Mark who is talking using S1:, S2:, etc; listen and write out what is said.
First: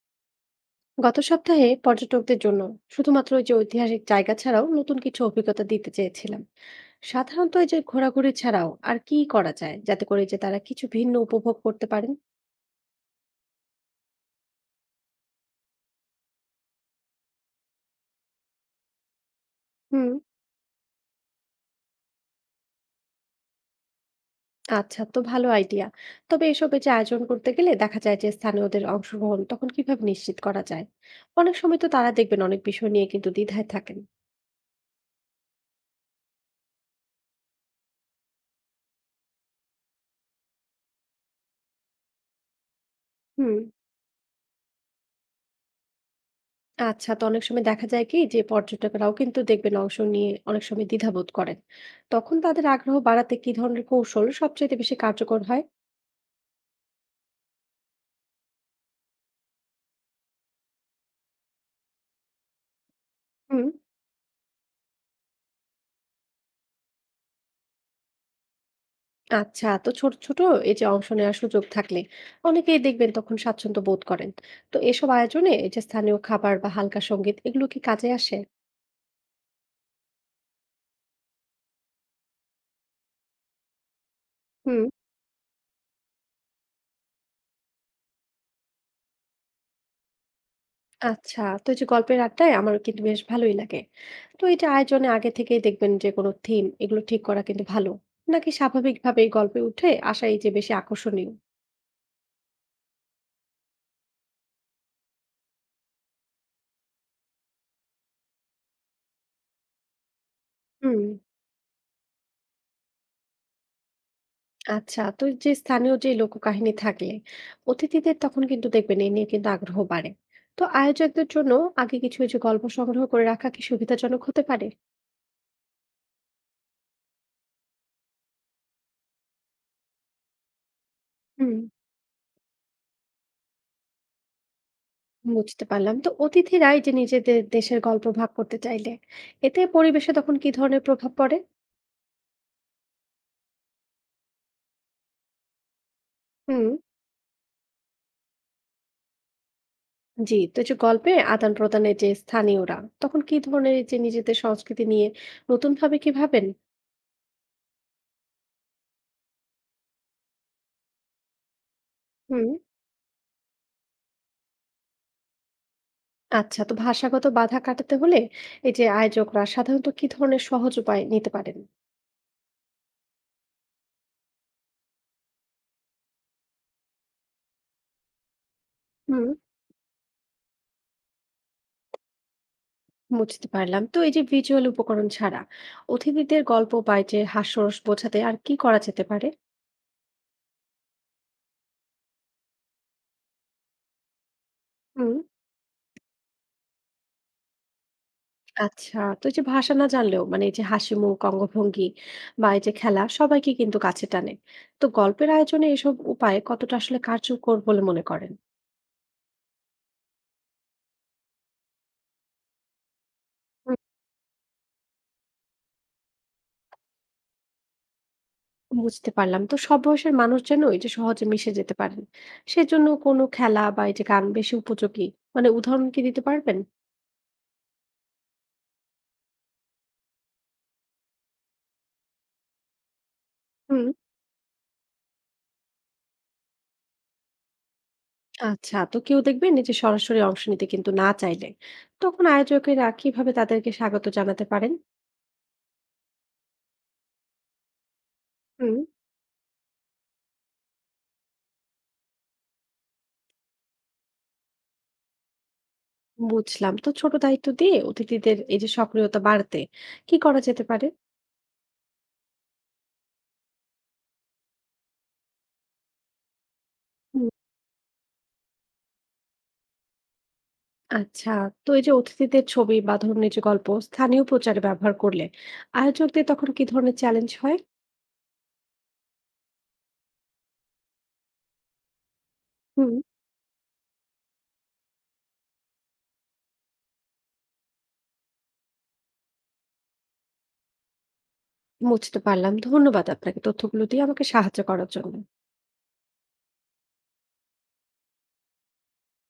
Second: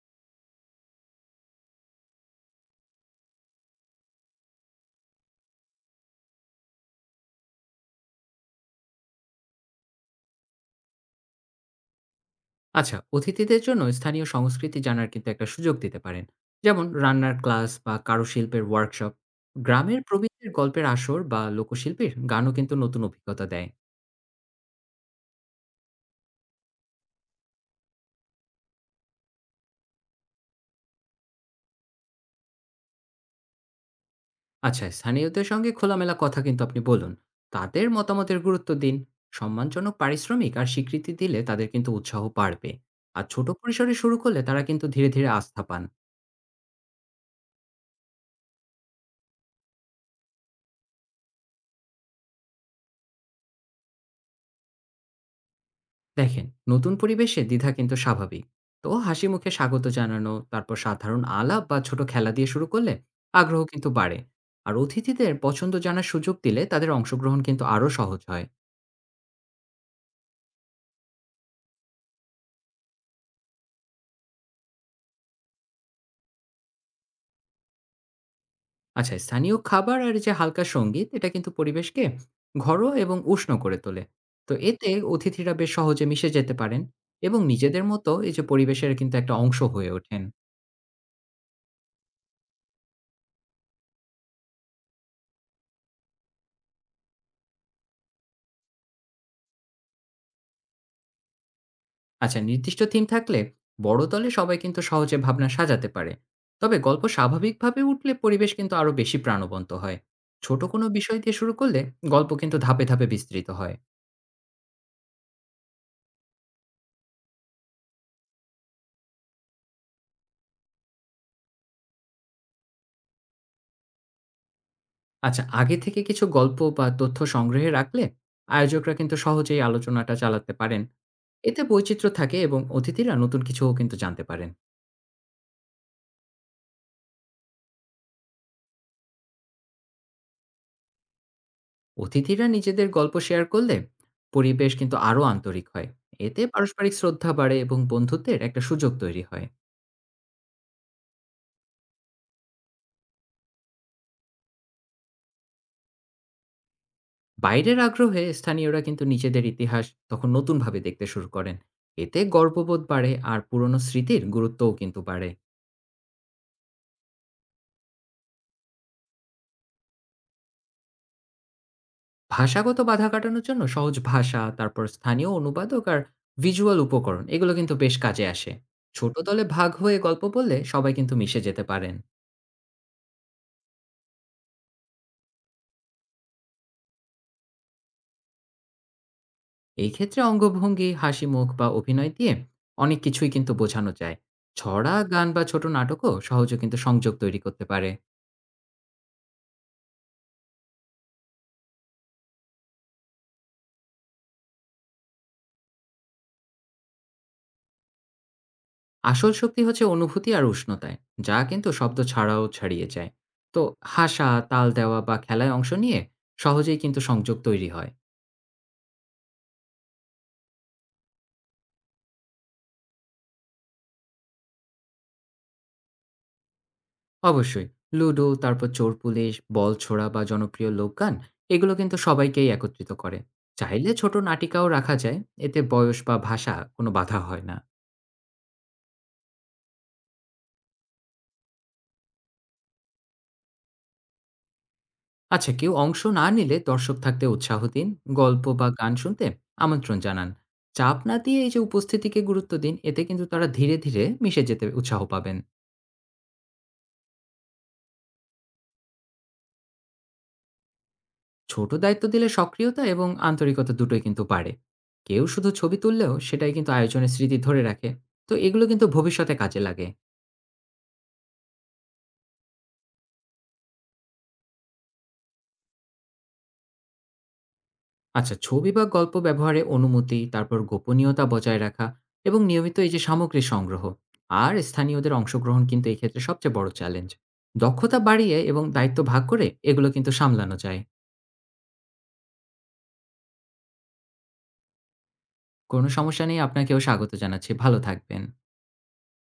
S1: গত সপ্তাহে পর্যটকদের জন্য শুধুমাত্র ওই যে ঐতিহাসিক জায়গা ছাড়াও নতুন কিছু অভিজ্ঞতা দিতে চেয়েছিলাম। সাধারণত এই যে ঘোরাঘুরি ছাড়াও আর কি করা যায় যাতে করে যে তারা কিছু ভিন্ন উপভোগ করতে পারেন?
S2: আচ্ছা, অতিথিদের জন্য স্থানীয় সংস্কৃতি জানার কিন্তু একটা সুযোগ দিতে পারেন। যেমন রান্নার ক্লাস বা কারুশিল্পের ওয়ার্কশপ, গ্রামের
S1: হুম।
S2: প্রবীণদের গল্পের আসর বা লোকশিল্পীর গানও কিন্তু নতুন অভিজ্ঞতা দেয়।
S1: আচ্ছা, তো ভালো আইডিয়া। তবে এসবে যে আয়োজন করতে গেলে দেখা যায় যে স্থানীয়দের অংশগ্রহণ তখন কিভাবে নিশ্চিত করা যায়? অনেক সময় তো তারা দেখবেন অনেক বিষয় নিয়ে কিন্তু দ্বিধায় থাকেন।
S2: আচ্ছা, স্থানীয়দের সঙ্গে খোলামেলা কথা কিন্তু আপনি বলুন, তাদের মতামতের গুরুত্ব দিন। সম্মানজনক পারিশ্রমিক আর স্বীকৃতি দিলে তাদের কিন্তু উৎসাহ বাড়বে। আর ছোট
S1: হুম।
S2: পরিসরে শুরু করলে তারা কিন্তু ধীরে ধীরে আস্থা পান।
S1: আচ্ছা, তো অনেক সময় দেখা যায় কি যে পর্যটকরাও কিন্তু দেখবেন অংশ নিয়ে অনেক সময় দ্বিধাবোধ করেন। তখন তাদের আগ্রহ বাড়াতে কি ধরনের কৌশল সবচেয়ে বেশি কার্যকর হয়?
S2: দেখেন, নতুন পরিবেশে দ্বিধা কিন্তু স্বাভাবিক। তো হাসি মুখে স্বাগত জানানো, তারপর সাধারণ আলাপ বা ছোট খেলা দিয়ে শুরু করলে আগ্রহ
S1: হুম।
S2: কিন্তু বাড়ে। আর অতিথিদের পছন্দ জানার সুযোগ দিলে তাদের অংশগ্রহণ কিন্তু আরও সহজ হয়।
S1: আচ্ছা, তো ছোট ছোট এই যে অংশ নেওয়ার সুযোগ থাকলে অনেকেই দেখবেন তখন স্বাচ্ছন্দ্য বোধ করেন। তো এসব আয়োজনে এই যে স্থানীয় খাবার বা হালকা সঙ্গীত এগুলো কি কাজে আসে?
S2: আচ্ছা, স্থানীয় খাবার আর এই যে হালকা সঙ্গীত, এটা কিন্তু পরিবেশকে ঘরোয়া এবং উষ্ণ করে তোলে। তো
S1: হুম।
S2: এতে অতিথিরা বেশ সহজে মিশে যেতে পারেন এবং নিজেদের মতো এই যে পরিবেশের কিন্তু একটা অংশ হয়ে ওঠেন।
S1: আচ্ছা, তো এই যে গল্পের আড্ডায় আমার কিন্তু বেশ ভালোই লাগে। তো এই যে আয়োজনে আগে থেকেই দেখবেন যে কোনো থিম এগুলো ঠিক করা কিন্তু ভালো। নাকি স্বাভাবিকভাবে এই গল্পে উঠে আসা এই যে বেশি আকর্ষণীয়?
S2: আচ্ছা, নির্দিষ্ট থিম থাকলে বড় দলে সবাই কিন্তু সহজে ভাবনা সাজাতে পারে। তবে গল্প স্বাভাবিকভাবে উঠলে পরিবেশ কিন্তু আরো বেশি প্রাণবন্ত হয়। ছোট কোনো
S1: হুম।
S2: বিষয় দিয়ে শুরু করলে গল্প কিন্তু ধাপে ধাপে বিস্তৃত হয়।
S1: আচ্ছা। তো এই যে স্থানীয় যে লোককাহিনী থাকলে অতিথিদের তখন কিন্তু দেখবেন এ নিয়ে কিন্তু আগ্রহ বাড়ে। তো আয়োজকদের জন্য আগে কিছু এই যে গল্প সংগ্রহ করে রাখা কি সুবিধাজনক হতে পারে?
S2: আচ্ছা, আগে থেকে কিছু গল্প বা তথ্য সংগ্রহে রাখলে আয়োজকরা কিন্তু সহজেই আলোচনাটা চালাতে পারেন।
S1: হুম।
S2: এতে বৈচিত্র্য থাকে এবং অতিথিরা নতুন কিছুও কিন্তু জানতে পারেন।
S1: বুঝতে পারলাম। তো অতিথিরা এই যে নিজেদের দেশের গল্প ভাগ করতে চাইলে এতে পরিবেশে তখন কি ধরনের প্রভাব পড়ে?
S2: অতিথিরা নিজেদের গল্প শেয়ার করলে পরিবেশ কিন্তু আরো আন্তরিক হয়। এতে
S1: হুম।
S2: পারস্পরিক শ্রদ্ধা বাড়ে এবং বন্ধুত্বের একটা সুযোগ তৈরি হয়।
S1: জি, তো এই যে গল্পে আদান প্রদানের যে স্থানীয়রা তখন কি ধরনের এই যে নিজেদের সংস্কৃতি নিয়ে নতুন ভাবে কি ভাবেন?
S2: বাইরের আগ্রহে স্থানীয়রা কিন্তু নিজেদের ইতিহাস তখন নতুনভাবে দেখতে শুরু করেন। এতে
S1: হুম।
S2: গর্ববোধ বাড়ে আর পুরনো স্মৃতির গুরুত্বও কিন্তু বাড়ে।
S1: আচ্ছা, তো ভাষাগত বাধা কাটাতে হলে এই যে আয়োজকরা সাধারণত কি ধরনের সহজ উপায় নিতে পারেন?
S2: ভাষাগত বাধা কাটানোর জন্য সহজ ভাষা, তারপর স্থানীয় অনুবাদক আর ভিজুয়াল উপকরণ, এগুলো কিন্তু বেশ কাজে আসে। ছোট
S1: হুম।
S2: দলে ভাগ হয়ে গল্প বললে সবাই কিন্তু মিশে যেতে পারেন।
S1: বুঝতে পারলাম। তো এই যে ভিজুয়াল উপকরণ ছাড়া অতিথিদের গল্প বা এই যে হাস্যরস বোঝাতে আর কি করা যেতে পারে?
S2: এই ক্ষেত্রে অঙ্গভঙ্গি, হাসি মুখ বা অভিনয় দিয়ে অনেক কিছুই কিন্তু বোঝানো যায়। ছড়া,
S1: হুম।
S2: গান বা ছোট নাটকও সহজে কিন্তু সংযোগ তৈরি করতে পারে।
S1: আচ্ছা, তো এই যে ভাষা না জানলেও মানে এই যে হাসিমুখ, অঙ্গভঙ্গি বা এই যে খেলা সবাইকে কিন্তু কাছে টানে। তো গল্পের আয়োজনে এসব উপায় কতটা আসলে কার্যকর বলে মনে করেন?
S2: আসল শক্তি হচ্ছে অনুভূতি আর উষ্ণতায়, যা কিন্তু শব্দ ছাড়াও ছাড়িয়ে যায়। তো
S1: হুম।
S2: হাসা, তাল দেওয়া বা খেলায় অংশ নিয়ে সহজেই কিন্তু সংযোগ তৈরি হয়।
S1: বুঝতে পারলাম। তো সব বয়সের মানুষ যেন এই যে সহজে মিশে যেতে পারেন, সেজন্য কোনো খেলা বা এই যে গান বেশি উপযোগী? মানে উদাহরণ কি দিতে পারবেন?
S2: অবশ্যই, লুডো, তারপর চোর পুলিশ, বল ছোড়া বা জনপ্রিয় লোকগান, এগুলো কিন্তু সবাইকেই একত্রিত করে।
S1: হুম।
S2: চাইলে ছোট নাটিকাও রাখা যায়। এতে বয়স বা ভাষা কোনো বাধা হয় না।
S1: আচ্ছা, তো কেউ দেখবেন এই যে সরাসরি অংশ নিতে কিন্তু না চাইলে, তখন আয়োজকেরা কিভাবে তাদেরকে স্বাগত জানাতে পারেন?
S2: আচ্ছা, কেউ অংশ না নিলে দর্শক থাকতে উৎসাহ দিন, গল্প বা
S1: হুম।
S2: গান শুনতে আমন্ত্রণ জানান। চাপ না দিয়ে এই যে উপস্থিতিকে গুরুত্ব দিন, এতে কিন্তু তারা ধীরে ধীরে মিশে যেতে উৎসাহ পাবেন।
S1: বুঝলাম। তো ছোট দায়িত্ব দিয়ে অতিথিদের এই যে সক্রিয়তা বাড়াতে কি করা যেতে পারে?
S2: ছোট দায়িত্ব দিলে সক্রিয়তা এবং আন্তরিকতা দুটোই কিন্তু পারে। কেউ শুধু ছবি তুললেও সেটাই কিন্তু আয়োজনের
S1: হুম।
S2: স্মৃতি ধরে রাখে। তো এগুলো কিন্তু ভবিষ্যতে কাজে লাগে।
S1: আচ্ছা, তো এই যে অতিথিদের ছবি বা ধরুন এই যে গল্প স্থানীয় প্রচারে ব্যবহার করলে আয়োজকদের তখন কি ধরনের চ্যালেঞ্জ হয়?
S2: আচ্ছা, ছবি বা গল্প ব্যবহারে অনুমতি, তারপর গোপনীয়তা বজায় রাখা এবং নিয়মিত এই
S1: হুম।
S2: যে সামগ্রী সংগ্রহ আর স্থানীয়দের অংশগ্রহণ কিন্তু এই ক্ষেত্রে সবচেয়ে বড় চ্যালেঞ্জ। দক্ষতা বাড়িয়ে এবং দায়িত্ব ভাগ করে এগুলো কিন্তু সামলানো যায়।
S1: বুঝতে পারলাম। ধন্যবাদ আপনাকে তথ্যগুলো দিয়ে আমাকে সাহায্য করার জন্য।
S2: কোনো সমস্যা নেই, আপনাকেও স্বাগত জানাচ্ছি। ভালো থাকবেন।